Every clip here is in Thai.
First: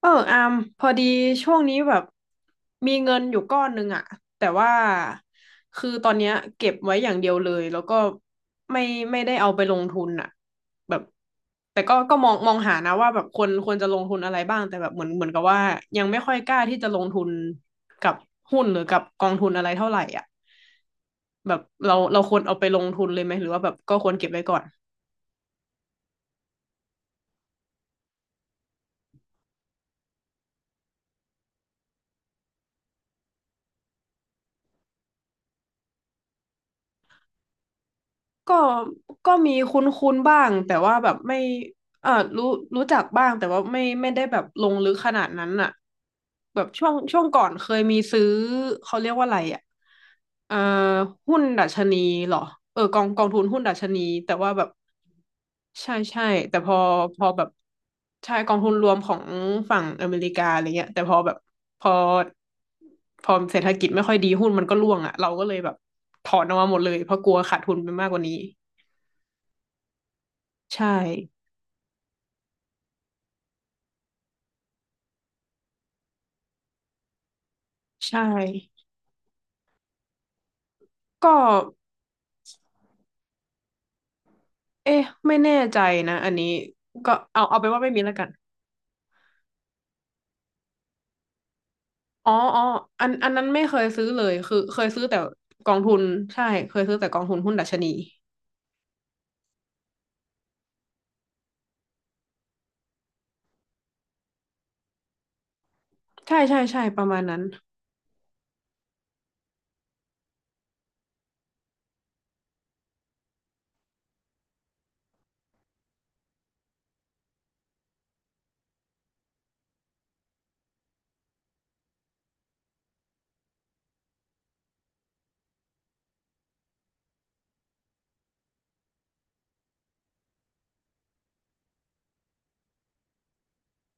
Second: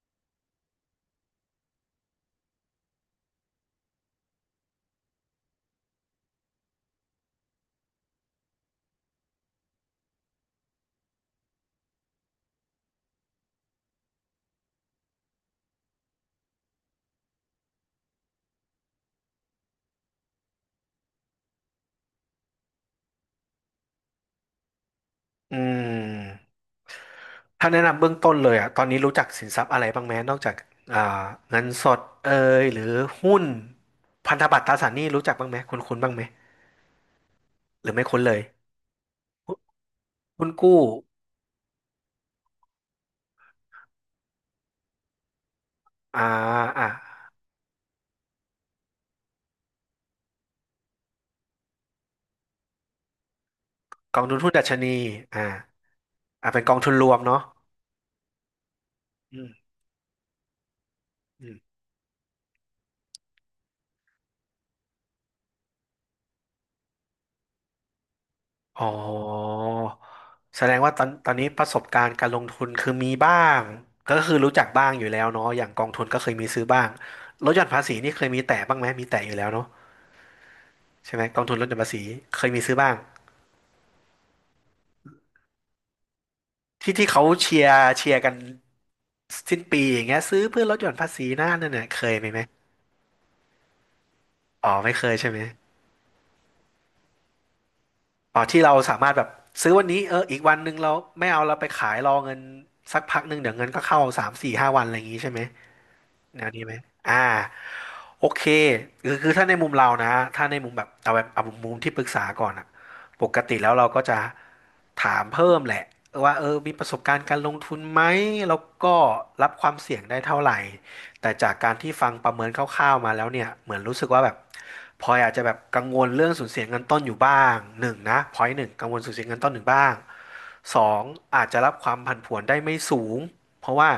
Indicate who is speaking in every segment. Speaker 1: อามพอดีช่วงนี้แบบมีเงินอยู่ก้อนหนึ่งอะแต่ว่าคือตอนเนี้ยเก็บไว้อย่างเดียวเลยแล้วก็ไม่ไม่ได้เอาไปลงทุนอะแบบแต่ก็มองหานะว่าแบบควรจะลงทุนอะไรบ้างแต่แบบเหมือนกับว่ายังไม่ค่อยกล้าที่จะลงทุนกับหุ้นหรือกับกองทุนอะไรเท่าไหร่อ่ะแบบเราควรเอาไปลงทุนเลยไหมหรือว่าแบบก็ควรเก็บไว้ก่อน
Speaker 2: อืมถ้าแนะนำเบื้องต้นเลยอ่ะตอนนี้รู้จักสินทรัพย์อะไรบ้างไหมนอกจากอ่าเงินสดเอยหรือหุ้นพันธบัตรตราสารหนี้รู้จักบ้างไหมคุ้นคุ้นบ้างไหมหรือไม่คุ้นเลย
Speaker 1: ก็ก็มีคุ้นๆบ้า
Speaker 2: หุ้น
Speaker 1: งแต่
Speaker 2: กู้
Speaker 1: ว่าแบบไม่เออรู้รู้จักบ้างแต่ว่าไม่ได้แบบลงลึกขนาดนั้นอะ
Speaker 2: อ่า
Speaker 1: แบบ
Speaker 2: อ่ะ
Speaker 1: ช่วงก่อนเคยมีซื้อเขาเรียกว่าอะไรอะเอ่อหุ้นดัชนีเหรอกองทุนหุ้นดัชนี
Speaker 2: กอง
Speaker 1: แต่
Speaker 2: ทุนหุ้
Speaker 1: ว่า
Speaker 2: นดั
Speaker 1: แบบ
Speaker 2: ชนีอ่า
Speaker 1: ใช่ใช่แต่
Speaker 2: เป็น
Speaker 1: พ
Speaker 2: กอ
Speaker 1: อ
Speaker 2: งทุนรว
Speaker 1: พ
Speaker 2: ม
Speaker 1: อ
Speaker 2: เนาะ
Speaker 1: แบบใช่กองทุนรวมของ
Speaker 2: อืม
Speaker 1: ฝั่งอเมริกาอะไรเงี้ยแต่พอแบบ
Speaker 2: อืม
Speaker 1: พอพอเศรษฐกิจไม่ค่อยดีหุ้นมันก็ร่วงอะเราก็เลยแบบถอนออกมาหมดเลยเพราะกลัวขาดทุนไปมากกว่านี้
Speaker 2: อ๋อแสดง
Speaker 1: ใช่
Speaker 2: ว่าตอนนี้ประสบการณ์การลงทุนคือมีบ้างก็คือรู้จักบ้างอยู่แล้วเนาะอย่างกองทุนก็เคยมีซื้อบ้างลดหย่อนภาษีนี่เค
Speaker 1: ใช่
Speaker 2: ยมีแตะบ้างไหมมีแตะอยู่แล้วเนาะ ใช่ไหม
Speaker 1: ก็
Speaker 2: กองทุนลดหย่อนภาษีเคยมีซื้อบ้าง
Speaker 1: เอ๊ะไม่แน่ใจนะอันนี้
Speaker 2: ที่
Speaker 1: ก็
Speaker 2: เขา
Speaker 1: เอา
Speaker 2: เชี
Speaker 1: เอา
Speaker 2: ย
Speaker 1: ไปน
Speaker 2: ร์
Speaker 1: ว่าไม่มี
Speaker 2: เชี
Speaker 1: แล้
Speaker 2: ย
Speaker 1: ว
Speaker 2: ร์
Speaker 1: กัน
Speaker 2: กันสิ้นปีอย่างเงี้ยซื้อเพื่อลดหย่อนภาษีนะนั่นน่ะเคยมี
Speaker 1: อ๋อ
Speaker 2: ไหม
Speaker 1: อ๋ออันนั้นไม่เคยซื้อเลยคือ
Speaker 2: อ๋อ
Speaker 1: เคย
Speaker 2: ไม่เค
Speaker 1: ซื้อ
Speaker 2: ย
Speaker 1: แต่
Speaker 2: ใช่ไหม
Speaker 1: กองทุนใช่เคยซื้อแต่กองทุนหุ้นดัชนี
Speaker 2: อ๋อที่เราสามารถแบบซื้อวันนี้เอออีกวันหนึ่งเราไม่เอาเราไปขายรอเงินสักพักหนึ่งเดี๋ยวเงินก็เข้าสามสี่ห้าวันอะไรอย่างงี้ใช่ไหม
Speaker 1: ใช่
Speaker 2: แนว
Speaker 1: ใช่
Speaker 2: นี้ไหม
Speaker 1: ใช่ประ
Speaker 2: อ่า
Speaker 1: มาณนั้น
Speaker 2: โอเคคือถ้าในมุมเรานะถ้าในมุมแบบเอาแบบเอามุมที่ปรึกษาก่อนอะปกติแล้วเราก็จะถามเพิ่มแหละว่าเออมีประสบการณ์การลงทุนไหมแล้วก็รับความเสี่ยงได้เท่าไหร่ แต่จากการที่ฟังประเมินคร่าวๆมาแล้วเนี่ยเหมือนรู้สึกว่าแบบพลอยอาจจะแบบกังวลเรื่องสูญเสียเงินต้นอยู่บ้างหนึ่งนะพอยหนึ่งกังวลสูญเสียเงินต้นหนึ่งบ้าง สองอาจจะรับความผันผวนได้ไม่สูงเพราะว่า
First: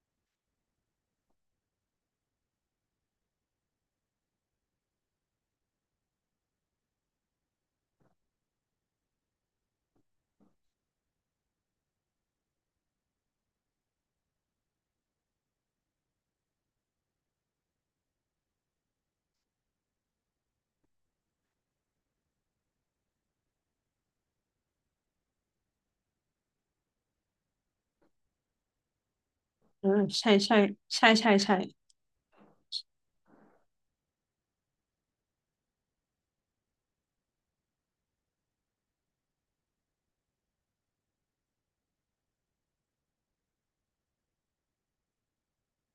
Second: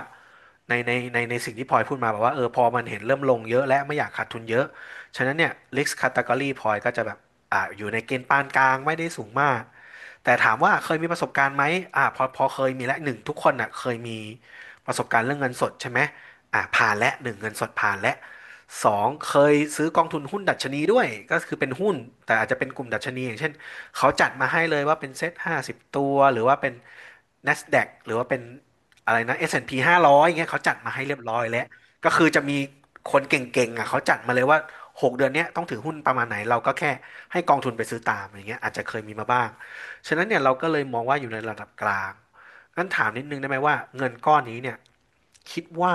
Speaker 2: ในสิ่งที่พลอยพูดมาแบบว่าเออพอมันเห็นเริ่มลงเยอะและไม่อยากขาดทุนเยอะฉะนั้นเนี่ย risk category พลอยก็จะแบบอยู่ในเกณฑ์ปานกลางไม่ได้สูงมากแต่ถามว่าเคยมีประสบการณ์ไหมอ่าพอเคยมีและหนึ่งทุกคนอ่ะเคยมีประสบการณ์เรื่องเงินสดใช่ไหมอ่าผ่านและหนึ่งเงินสดผ่านและสองเคยซื้อกองทุนหุ้นดัชนีด้วยก็คือเป็นหุ้นแต่อาจจะเป็นกลุ่มดัชนีอย่างเช่น เขาจัดมาให้เลยว่าเป็นเซ็ตห้าสิบตัวหรือว่าเป็น NASDAQ หรือว่าเป็นอะไรนะ S&P
Speaker 1: อ่า
Speaker 2: 500
Speaker 1: ใช่
Speaker 2: อนด์พีห้าร้อยอย่างเงี้ย
Speaker 1: ใช่
Speaker 2: เขาจัดมาให้
Speaker 1: ใช่
Speaker 2: เรียบ
Speaker 1: ใช่
Speaker 2: ร้อย
Speaker 1: ใช่
Speaker 2: แล้วก็คือจะมีคนเก่งๆอ่ะเขาจัดมาเลยว่า6 เดือนเนี้ยต้องถือหุ้นประมาณไหนเราก็แค่ให้กองทุนไปซื้อตามอย่างเงี้ยอาจจะเคยมีมาบ้างฉะนั้นเนี่ยเราก็เลยมองว่าอยู่ในระดับกลางงั้นถามนิดนึงได้ไหมว่าเงินก้อนนี้เนี่ยคิดว่า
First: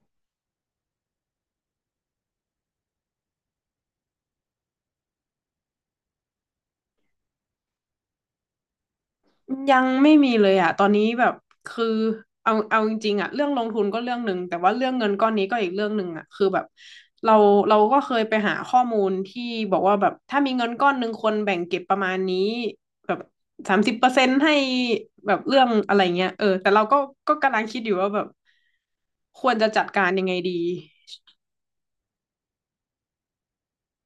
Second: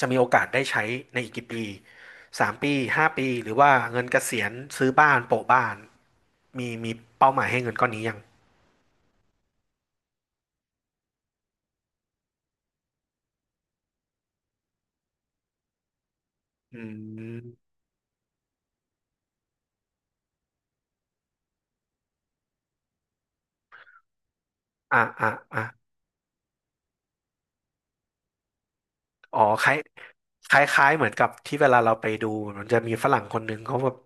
Speaker 2: จะมีโอกาสได้ใช้ในอีกกี่ปี3 ปี5 ปีหรือว่าเงินเกษียณซื้อบ้านโปะบ้าน มีเป้าหมายให้เงินก้อนนี้ยัง
Speaker 1: ยังไม่มีเลยอ่ะตอนนี้แบบคือเอาจริงๆอ่ะเรื่องลงทุนก็เรื่องหนึ่งแต่ว่าเรื่องเงินก้อนนี้ก็อีกเรื่องหนึ่งอ่ะคือแบบ
Speaker 2: อื
Speaker 1: เรา
Speaker 2: ม
Speaker 1: เราก็เคยไปหาข้อมูลที่บอกว่าแบบถ้ามีเงินก้อนหนึ่งคนแบ่งเก็บประมาณนี้แบบ30%ให้
Speaker 2: อ่ะอ่ะ
Speaker 1: แบบเรื่
Speaker 2: อ่ะ
Speaker 1: องอะไรเงี้ยเออแต่เราก็กำลังคิดอยู่ว่าแบบ
Speaker 2: อ๋อ
Speaker 1: ควร
Speaker 2: ค
Speaker 1: จะ
Speaker 2: ล้าย
Speaker 1: จัดการยังไง
Speaker 2: ค
Speaker 1: ดี
Speaker 2: ล้ายคล้ายเหมือนกับที่เวลาเราไปดูมันจะมีฝรั่งคนหนึ่งเขาแบบ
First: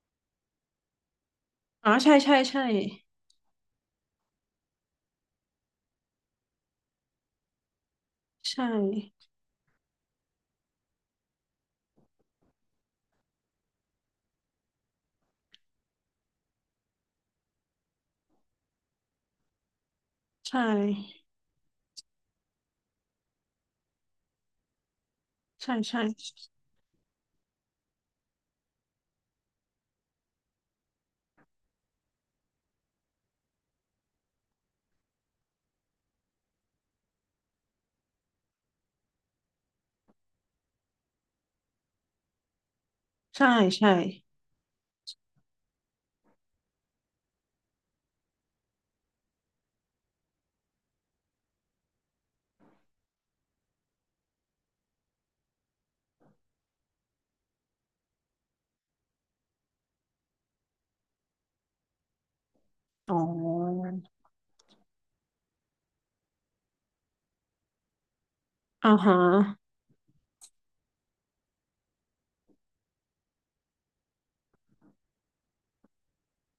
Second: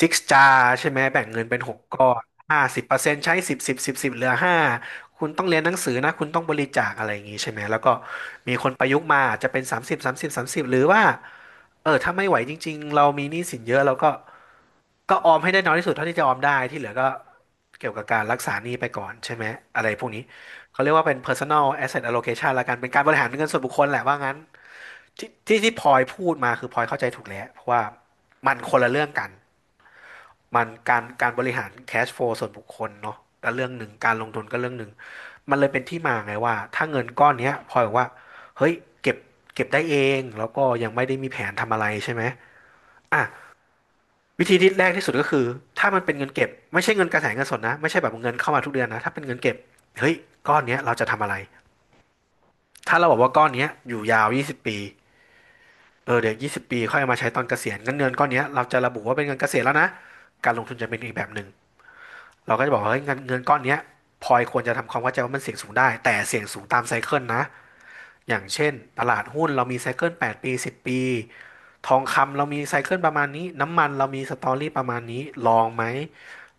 Speaker 2: ซิกจาใช่ไหมแบ่งเงินเป็นหก
Speaker 1: อ๋อ
Speaker 2: ก้อ
Speaker 1: ใช่
Speaker 2: น
Speaker 1: ใช่
Speaker 2: ห้า
Speaker 1: ใช่
Speaker 2: สิบเปอร์เซ็นต์ใช้สิบสิบสิบสิบเหลือห้าคุณต้องเรียนหนังสือนะคุณต้องบริจาคอะไรอย่างนี้ใช่ไหมแล้วก็มี
Speaker 1: ใช่
Speaker 2: คนประยุกต์มาอาจจะเป็นสามสิบสามสิบสามสิบหรือว่าเออถ้าไม่ไหวจริงๆเรามีหนี้สินเยอะเราก็ออมให้ได้น้อยที่สุดเท่าที่จะออมได้ที่เหลือก็เกี่ยวกับการรักษาหนี้ไปก่อนใช่ไหมอะไรพวกนี้
Speaker 1: ใช่
Speaker 2: เขาเรียกว่าเป็น personal asset allocation ละกันเป็นการบริหารเงินส่วนบุคคลแหละว่างั้นที่
Speaker 1: ใช่
Speaker 2: พลอ
Speaker 1: ใช่
Speaker 2: ยพูดมาคือพลอยเข้าใจถูกแล้ว เพราะว่ามันคนละเรื่องกัน มันการบริหาร cash flow ส่วนบุคคลเนาะก็เรื่องหนึ่งการลงทุนก็เรื่องหนึ่ง มันเลยเป็นที่มาไงว่าถ้าเงินก้อนเนี้ยพลอยบอกว่าเฮ้ยเก็บเก็บได้เอง แล้วก็ยังไม่ได้มีแผนทำอะไรใช่ไหมอ่ะ
Speaker 1: ใช่ใช่ใช่
Speaker 2: วิธีที่แรกที่สุดก็คือถ้ามันเป็นเงินเก็บไม่ใช่เงินกระแสเงินสดนะไม่ใช่แบบเงินเข้ามาทุกเดือนนะถ้าเป็นเงินเก็บเฮ้ยก้อนเนี้ยเราจะทำอะไร ถ้าเราบอกว่าก้อนเนี้ยอยู่ยาว 20 ปี เออเดี๋ยว 20 ปี ค่อยเอามาใช้ตอนเกษียณงั้นเงินก้อนเนี้ยเราจะระบุว่าเป็นเงินเกษียณแล้วนะ การลงทุนจะเป็นอีกแบบหนึ่งเราก็จะบอกว่าเฮ้ย
Speaker 1: อ๋
Speaker 2: เงินก้อนเนี้ย
Speaker 1: อ
Speaker 2: พลอยควรจะทำความเข้าใจว่ามันเสี่ยงสูงได้ แต่เสี่ยงสูงตามไซเคิลนะ อย่างเช่น
Speaker 1: อ่า
Speaker 2: ต
Speaker 1: ฮะ
Speaker 2: ลาดหุ้นเรามีไซเคิล8ปดปี10ปี ทองคำเรามีไซเคิลประมาณนี้ น้ำมันเรามีสตอรี่ประมาณนี้ลองไหม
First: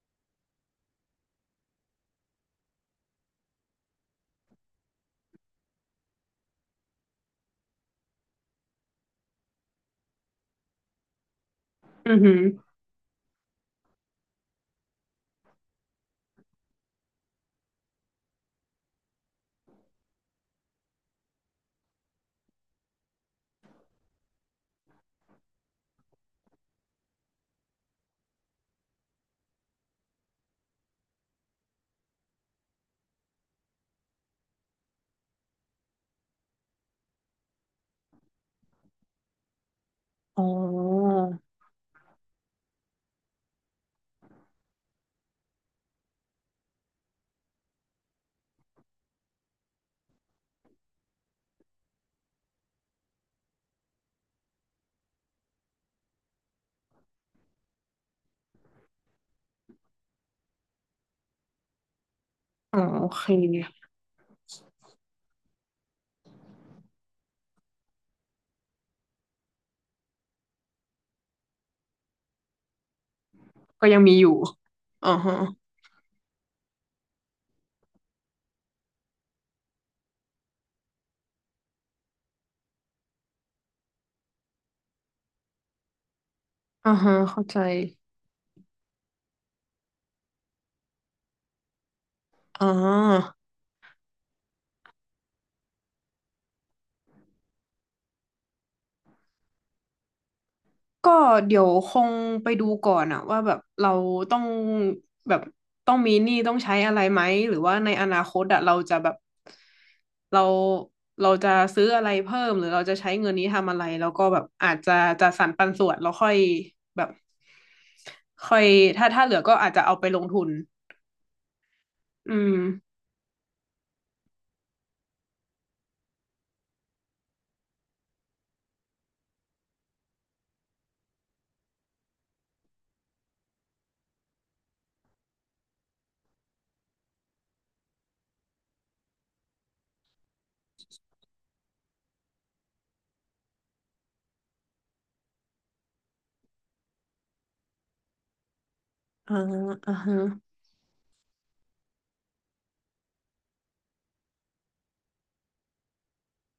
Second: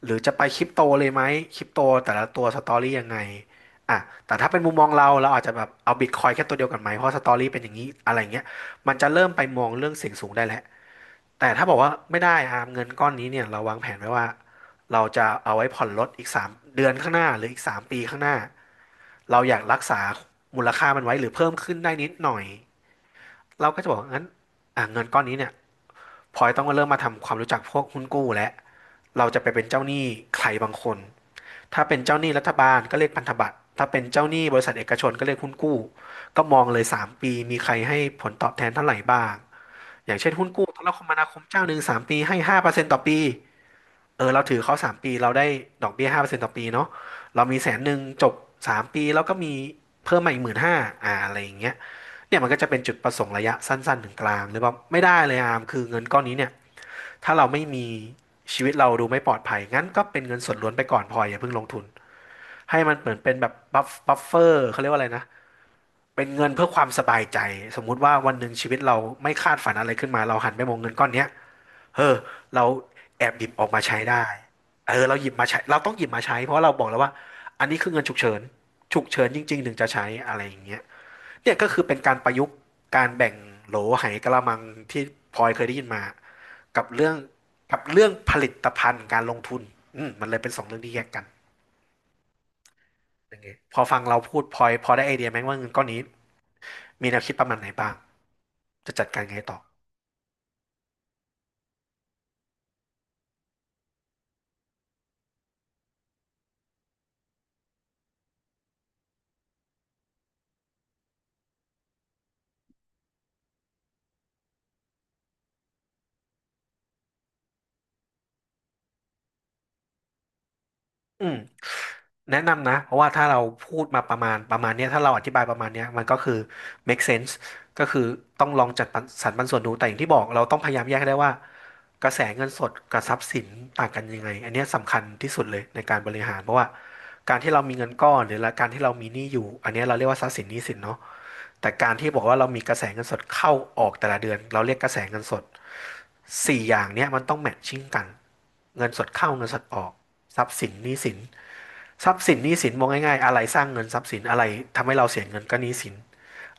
Speaker 2: หรือจะไปคริปโตเลยไหมคริปโตแต่ละตัวสตอรี่ยังไงอ่ะแต่ถ้าเป็นมุมมองเราเราอาจจะแบบเอาบิตคอยแค่ตัวเดียวกันไหมเพราะสตอรี่เป็นอย่างนี้อะไรเงี้ยมันจะเริ่มไปมองเรื่องเสี่ยงสูงได้แล้วแต่ถ้าบอกว่า
Speaker 1: อื
Speaker 2: ไม่
Speaker 1: อหื
Speaker 2: ได้
Speaker 1: อ
Speaker 2: อาร์มเงินก้อนนี้เนี่ยเราวางแผนไว้ว่าเราจะเอาไว้ผ่อนรถอีกสามเดือนข้างหน้าหรืออีก3ปีข้างหน้า เราอยากรักษามูลค่ามันไว้หรือเพิ่มขึ้นได้นิดหน่อยเราก็จะบอกงั้นอ่ะเงินก้อนนี้เนี่ยพลอยต้องเริ่มมาทำความรู้จักพวกหุ้นกู้แล้วเราจะไปเป็นเจ้าหนี้ใครบางคนถ้าเป็นเจ้าหนี้รัฐบาลก็เรียกพันธบัตรถ้าเป็นเจ้าหนี้บริษัทเอกชนก็เรียกหุ้นกู้ก็มองเลยสามปีมีใครให้ผลตอบแทนเท่าไหร่บ้างอย่างเช่น
Speaker 1: อ๋อ
Speaker 2: หุ้นกู้โทรคมนาคมเจ้าหนึ่งสามปีให้ห้าเปอร์เซ็นตต่อปี เออเราถือเขาสามปีเราได้ดอกเบี้ยห้าเปอร์เซ็นต์ต่อปีเนาะเรามีแสนหนึ่งจบสามปีแล้วก็มีเพิ่มมาอีกหมื่นห้าอ่าอะไรอย่างเงี้ยเนี่ยมันก็จะเป็นจุดประสงค์ระยะสั้นๆถึงกลางหรือว่าไม่ได้เลยอามคือเงินก้อนนี้เนี่ยถ้าเราไม่มีชีวิตเราดูไม่ปลอดภัยงั้นก็เป็นเงินส่วนล้วนไปก่อนพออย่าเพิ่งลงทุน
Speaker 1: อ๋อ
Speaker 2: ให้มัน
Speaker 1: โอ
Speaker 2: เหมือน
Speaker 1: เค
Speaker 2: เป็นแบบบัฟเฟอร์เขาเรียกว่าอะไรนะเป็นเงินเพื่อความสบายใจสมมุติว่าวันหนึ่งชีวิตเราไม่คาดฝันอะไรขึ้นมาเราหันไปมองเงินก้อนเนี้ย เออเราแอบหยิบออกมา
Speaker 1: ก็ยั
Speaker 2: ใช้
Speaker 1: งมีอ
Speaker 2: ได้
Speaker 1: ยู่
Speaker 2: เออ
Speaker 1: อ่า
Speaker 2: เราหยิบ
Speaker 1: ฮะ
Speaker 2: มาใช้เราต้องหยิบมาใช้เพราะเราบอกแล้วว่าอันนี้คือเงินฉุกเฉินฉุกเฉินจริงๆถึงจะใช้อะไรอย่างเงี้ยเนี่ยก็คือเป็นการประยุกต์การแบ่งโหลไหกะละมังที่พลอยเคยได้ยินมากับ
Speaker 1: อ่า
Speaker 2: เรื่อ
Speaker 1: ฮะ
Speaker 2: ง
Speaker 1: เข้าใจ
Speaker 2: กับเรื่องผลิตภัณฑ์การลงทุนอืมมันเลยเป็นสองเรื่องที่แยกกัน
Speaker 1: อ่
Speaker 2: อ
Speaker 1: า
Speaker 2: ย่างเงี้ยพอฟังเราพูดพลอยพอได้ไอเดียไหมว่าเงินก้อนนี้มีแนวคิดประมาณไหนบ้างจะจัดการไงต่อ
Speaker 1: ก็เดี๋ยวคงไปดูก่อนอะว่าแบบเราต้องแบบต้องมีหนี้ต้องใช้อะไรไหมหรือว่าในอนาคตอะเราจะแบบเราเราจะซื้ออะไรเพิ่มหรือเราจะใช้เงินนี้ทำอะไรแล้วก็แบบอาจจะจะสรรปันส่วนแล้วแบบค่อยถ้าเหลือก็อาจจะเอาไปลงทุน
Speaker 2: อืม
Speaker 1: อื
Speaker 2: แนะ
Speaker 1: ม
Speaker 2: นำนะเพราะว่าถ้าเราพูดมาประมาณเนี้ยถ้าเราอธิบายประมาณเนี้ยมันก็คือ make sense ก็คือต้องลองจัดปันสรรปันส่วนดูแต่อย่างที่บอกเราต้องพยายามแยกให้ได้ว่ากระแสเงินสดกับทรัพย์สินต่างกันยังไงอันเนี้ยสำคัญที่สุดเลยในการบริหารเพราะว่าการที่เรามีเงินก้อนหรือละการที่เรามีหนี้อยู่อันเนี้ยเราเรียกว่าทรัพย์สินหนี้สินเนาะแต่การที่บอกว่าเรามีกระแสเงินสดเข้าออกแต่ละเดือนเราเรียกกระแสเงินสดสี่อย่างเนี้ยมันต้องแมทชิ่งกันเงินสดเข้า
Speaker 1: อ่า
Speaker 2: เงินสดออก
Speaker 1: อ่าฮะ
Speaker 2: ทรัพย์สินหนี้สิน ทรัพย์สินหนี้สินมองง่ายๆอะไรสร้างเงินทรัพย์สินอะไรทำให้เราเสียเงินก็หนี้สิน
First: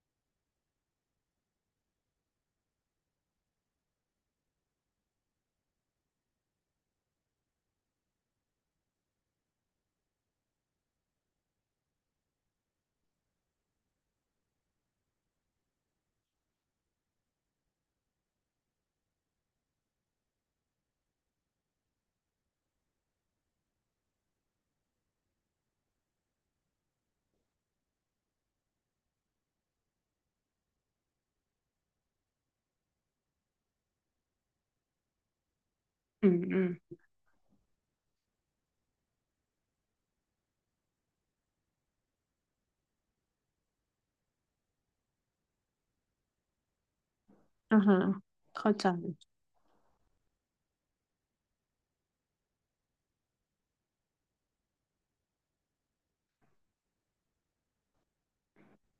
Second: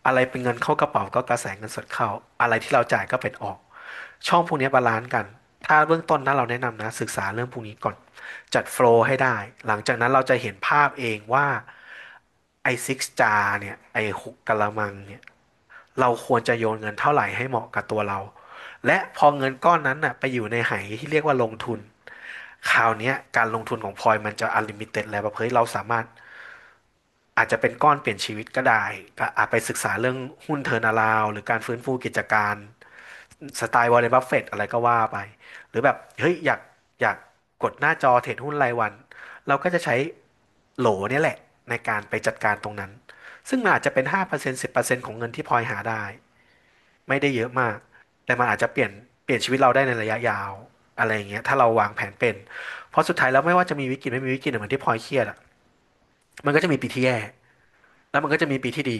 Speaker 2: อะไรเป็นเงินเข้ากระเป๋าก็กระแสเงินสดเข้าอะไรที่เราจ่ายก็เป็นออกช่องพวกนี้บาลานซ์กันถ้าเบื้องต้นนะเราแนะนำนะศึกษาเรื่องพวกนี้ก่อนจัดโฟลว์ให้ได้หลังจากนั้นเราจะเห็นภาพเองว่าไอ้ซิกจาร์เนี่ยไอ้หกกะละมังเนี่ยเราควรจะโยนเงินเท่าไหร่ให้เหมาะกับตัวเราและพอเงินก้อนนั้นน่ะไปอยู่ในไหที่เรียกว่าลงทุนคราวนี้การลงทุนของพลอยมันจะ u ลิมิ i e แล้วแบบเฮเราสามารถ อาจจะเป็นก้อนเปลี่ยนชีวิตก็ได้ก็อาจไปศึกษาเรื่องหุ้นเทอร์นาลาวหรือการฟื้นฟูกิจการสไตล์วอร์เรนบัฟเฟตอะไรก็ว่าไป หรือแบบ
Speaker 1: อื
Speaker 2: เฮ้ย
Speaker 1: ม
Speaker 2: อยา
Speaker 1: อื
Speaker 2: ก
Speaker 1: ม
Speaker 2: อยากกดหน้าจอเทรดหุ้นรายวันเราก็จะใช้โหลเนี่ยแหละในการไปจัดการตรงนั้น ซึ่งมันอาจจะเป็น5% 10%ของเงินที่พลอยหาได้ไม่ได้เยอะมา
Speaker 1: อ่า
Speaker 2: ก
Speaker 1: ฮะ
Speaker 2: แต่มันอาจจะ
Speaker 1: เข้า
Speaker 2: เปลี่
Speaker 1: ใจ
Speaker 2: ยนเปลี่ยนชีวิตเราได้ในระยะยาวอะไรอย่างเงี้ยถ้าเราวางแผนเป็นเพราะสุดท้ายแล้วไม่ว่าจะมีวิกฤตไม่มีวิกฤตเนี่ยเหมือนที่พลอยเครียดอะมันก็จะมีปีที่แย่แล้วมันก็จะมีปีที่ดี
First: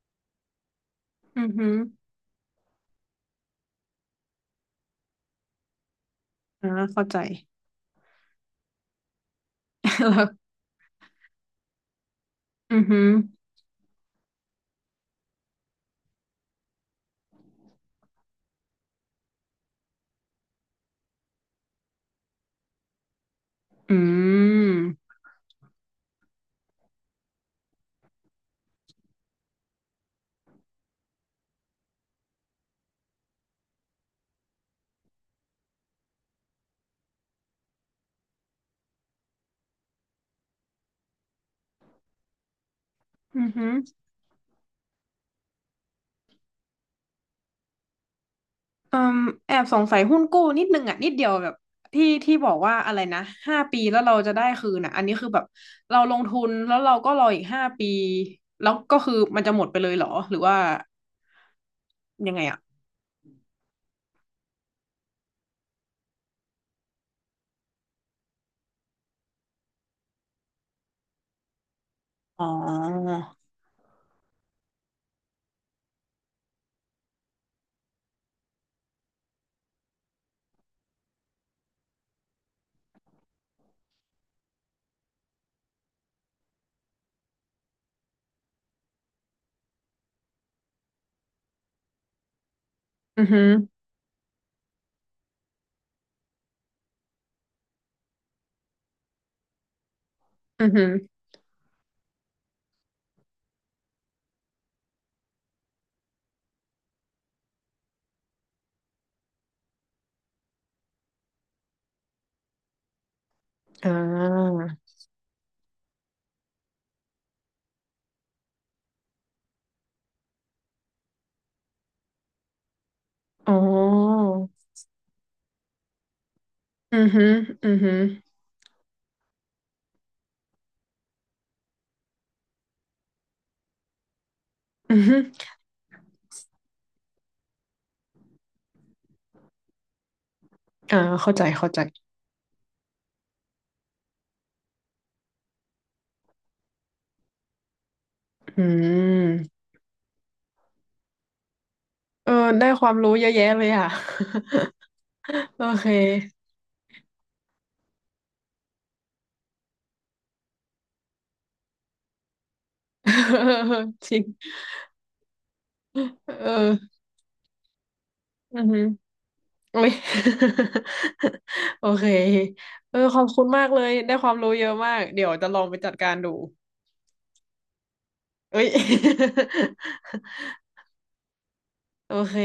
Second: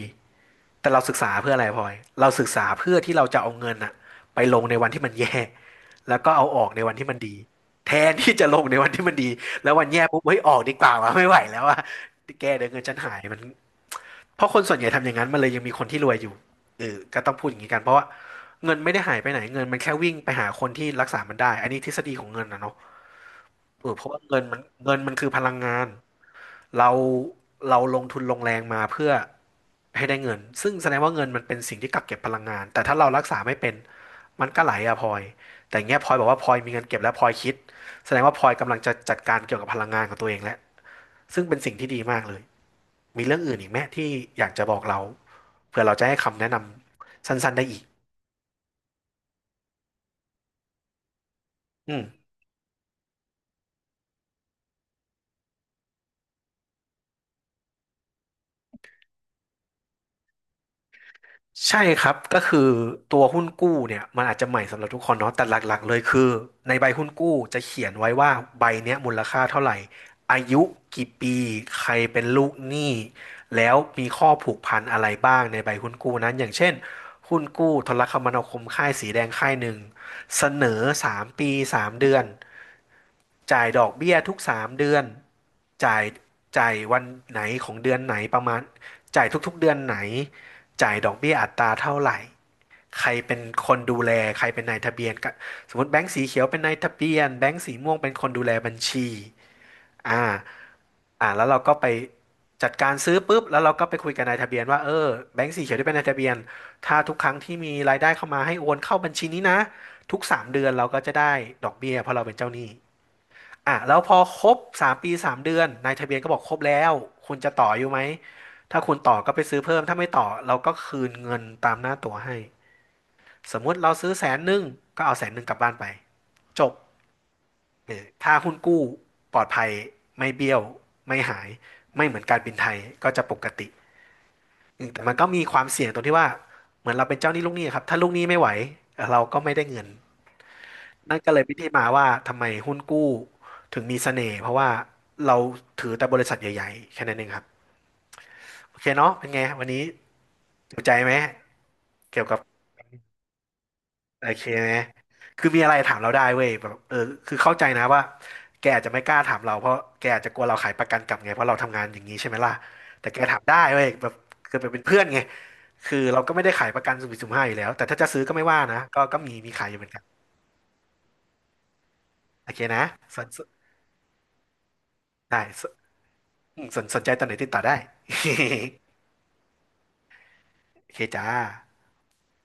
Speaker 2: แต่เราศึกษา
Speaker 1: อื
Speaker 2: เพื่
Speaker 1: อ
Speaker 2: ออะไร
Speaker 1: ฮึ
Speaker 2: พลอยเราศึกษาเพื่อที่เราจะเอาเงินอะไปลงในวันที่มันแย่แล้วก็เอาออ
Speaker 1: อ่า
Speaker 2: กในวัน
Speaker 1: เข้า
Speaker 2: ที่มั
Speaker 1: ใจ
Speaker 2: นดีแทนที่จะลงในวันที่มันดีแล้ววัน แย่ปุ๊บ
Speaker 1: แล้ว
Speaker 2: เฮ้ยออกดีกว่าวะไม่ไหวแล้วอะแกเดี๋ยว
Speaker 1: อื
Speaker 2: เงิน
Speaker 1: อ
Speaker 2: ฉัน
Speaker 1: ฮึ
Speaker 2: หายมันเพราะคนส่วนใหญ่ทำอย่างนั้นมันเลยยังมีคนที่รวยอยู่เออก็ต้องพูดอย่างนี้กันเพราะว่าเงินไม่ได้หายไปไหนเงินมันแค่วิ่งไปหาคนที่รักษามันได้อันนี้ทฤษฎีของเงินนะเนาะเอ
Speaker 1: อื
Speaker 2: อเพราะว่าเงินมัน
Speaker 1: ม
Speaker 2: เงินมันคือพลังงาน เราเราลงทุนลงแรงมาเพื่อให้ได้เงินซึ่งแสดงว่าเงินมันเป็นสิ่งที่กักเก็บพลังงานแต่ถ้าเรารักษาไม่เป็นมันก็ไหลอะพลอยแต่อย่างเงี้ยพลอยบอกว่าพลอยมีเงินเก็บแล้วพลอยคิดแสดงว่าพลอยกำลังจะจัดการเกี่ยวกับพลังงานของตัวเองแล้วซึ่งเป็นสิ่งที่ดีมากเลยมีเรื่อง
Speaker 1: อือ
Speaker 2: อื่น
Speaker 1: ฮึ
Speaker 2: อีกไหมที่อยากจะบอกเราเพื่อเราจะให้คำแนะนำสั้นๆได้อีก
Speaker 1: อืมแอบสงสัยหุ้นกู้นิดนึงอ่ะนิดเดียวแบบ
Speaker 2: อืม
Speaker 1: ที่ที่บอกว่าอะไรนะห้าปีแล้วเราจะได้คืนอ่ะอันนี้คือแบบเราลงทุนแล้วเราก็รออีกห้าปีแล้วก็คือมันจะหมดไปเลยเหรอหรือว่า
Speaker 2: ใช่ครับ
Speaker 1: ยัง
Speaker 2: ก็
Speaker 1: ไง
Speaker 2: คื
Speaker 1: อ่ะ
Speaker 2: อตัวหุ้นกู้เนี่ยมันอาจจะใหม่สำหรับทุกคนเนาะแต่หลักๆเลยคือในใบหุ้นกู้จะเขียนไว้ว่าใบเนี้ยมูลค่าเท่าไหร่อายุกี่ปีใครเป็น
Speaker 1: อ๋
Speaker 2: ลูกหนี้
Speaker 1: อ
Speaker 2: แล้วมีข้อผูกพันอะไรบ้างในใบหุ้นกู้นั้นอย่างเช่นหุ้นกู้โทรคมนาคมค่ายสีแดงค่ายหนึ่งเสนอ3ปี3เดือน จ่ายดอกเบี้ยทุก3เดือนจ่ายจ่ายวันไหนของเดือนไหนประมาณจ่ายทุกๆเดือนไหน จ่ายดอกเบี้ยอัตราเท่าไหร่ ใคร
Speaker 1: อือ
Speaker 2: เป็น
Speaker 1: ฮึ
Speaker 2: คนดูแลใครเป็นนายทะเบียนก็สมมติแบงก์สีเขียวเป็นนายทะเบียนแบงก์สีม่วงเป็นคนดูแลบัญชีอ่า
Speaker 1: อือฮึ
Speaker 2: แล้วเราก็ไปจัดการซื้อปุ๊บแล้วเราก็ไปคุยกับนายทะเบียนว่าเออแบงก์สีเขียวที่เป็นนายทะเบียนถ้าทุกครั้งที่มีรายได้เข้ามาให้โอนเข้าบัญชีนี้นะทุกสามเดือนเราก็จะได้ดอกเบี้ยเพราะเราเป็นเจ้าหนี้ อ่ะ
Speaker 1: อ่
Speaker 2: แล้วพอครบ
Speaker 1: า
Speaker 2: 3ปีสามเดือนนายทะเบียนก็บอกครบแล้วคุณจะต่ออยู่ไหมถ้าคุณต่อก็ไปซื้อเพิ่มถ้าไม่ต่อเราก็คืนเงินตามหน้าตั๋วให้
Speaker 1: อ๋
Speaker 2: ส
Speaker 1: อ
Speaker 2: มมุติเราซื้อแสนหนึ่งก็เอาแสนหนึ่งกลับบ้านไปจบ
Speaker 1: อือฮึอือฮึ
Speaker 2: เออถ้าหุ้นกู้ปลอดภัยไม่เบี้ยวไม่หายไม่เหมือนการบินไทยก็จะปกติอืม
Speaker 1: อื
Speaker 2: แต่
Speaker 1: อ
Speaker 2: มัน
Speaker 1: ฮึ
Speaker 2: ก็มีความเสี่ยงตรงที่ว่าเหมือนเราเป็นเจ้าหนี้ลูกหนี้ครับถ้าลูกหนี้ไม่ไหวเราก็ไม่ได้เงิน
Speaker 1: อ่า
Speaker 2: นั่นก็
Speaker 1: เข้า
Speaker 2: เล
Speaker 1: ใจ
Speaker 2: ยเป็น
Speaker 1: เข้า
Speaker 2: ที่
Speaker 1: ใจ
Speaker 2: มาว่าทำไมหุ้นกู้ถึงมีเสน่ห์เพราะว่าเราถือแต่บริษัทใหญ่ๆแค่นั้นเองครับ
Speaker 1: อื
Speaker 2: โอเคเนาะเป็นไง
Speaker 1: ม
Speaker 2: วันนี้จุใจไหมเกี่ยว
Speaker 1: เออ
Speaker 2: กับ
Speaker 1: ได้ความรู้เยอะแยะเลยอ่ะ
Speaker 2: โอเคไหมคือ มี
Speaker 1: โอ
Speaker 2: อะไร
Speaker 1: เค
Speaker 2: ถามเราได้เว้ยแบบเออคือเข้าใจนะว่าแกอาจจะไม่กล้าถามเราเพราะแกอาจจะกลัวเราขายประกันกลับไงเพราะเราทำงานอย่างนี้ใช่ไหมล่ะ แต่
Speaker 1: เอ
Speaker 2: แกถามได้
Speaker 1: อ
Speaker 2: เว้ยแบ
Speaker 1: จ
Speaker 2: บ
Speaker 1: ริง
Speaker 2: คือเป็นเพื่อนไงคือเราก็ไม่
Speaker 1: เอ
Speaker 2: ได้ขายประกัน
Speaker 1: อ
Speaker 2: สุ่มสี่สุ่มห้าอยู่แล้วแต่ถ้าจะซื้อก็ไม่
Speaker 1: อื
Speaker 2: ว่า
Speaker 1: อ
Speaker 2: นะ
Speaker 1: หือ
Speaker 2: ก็มีขายอยู่
Speaker 1: อุ๊
Speaker 2: เหมือ
Speaker 1: ย
Speaker 2: นกัน
Speaker 1: โอเค
Speaker 2: โอเคนะ
Speaker 1: เออข
Speaker 2: ส
Speaker 1: อ
Speaker 2: น
Speaker 1: บคุณมากเลยได้ความรู้เยอะมากเดี๋ยว
Speaker 2: ได้
Speaker 1: จะลองไปจัดการดู
Speaker 2: อืมสนใจตอนไหนติดต่อได้
Speaker 1: เอ้ย
Speaker 2: โอเคจ้า
Speaker 1: โอเค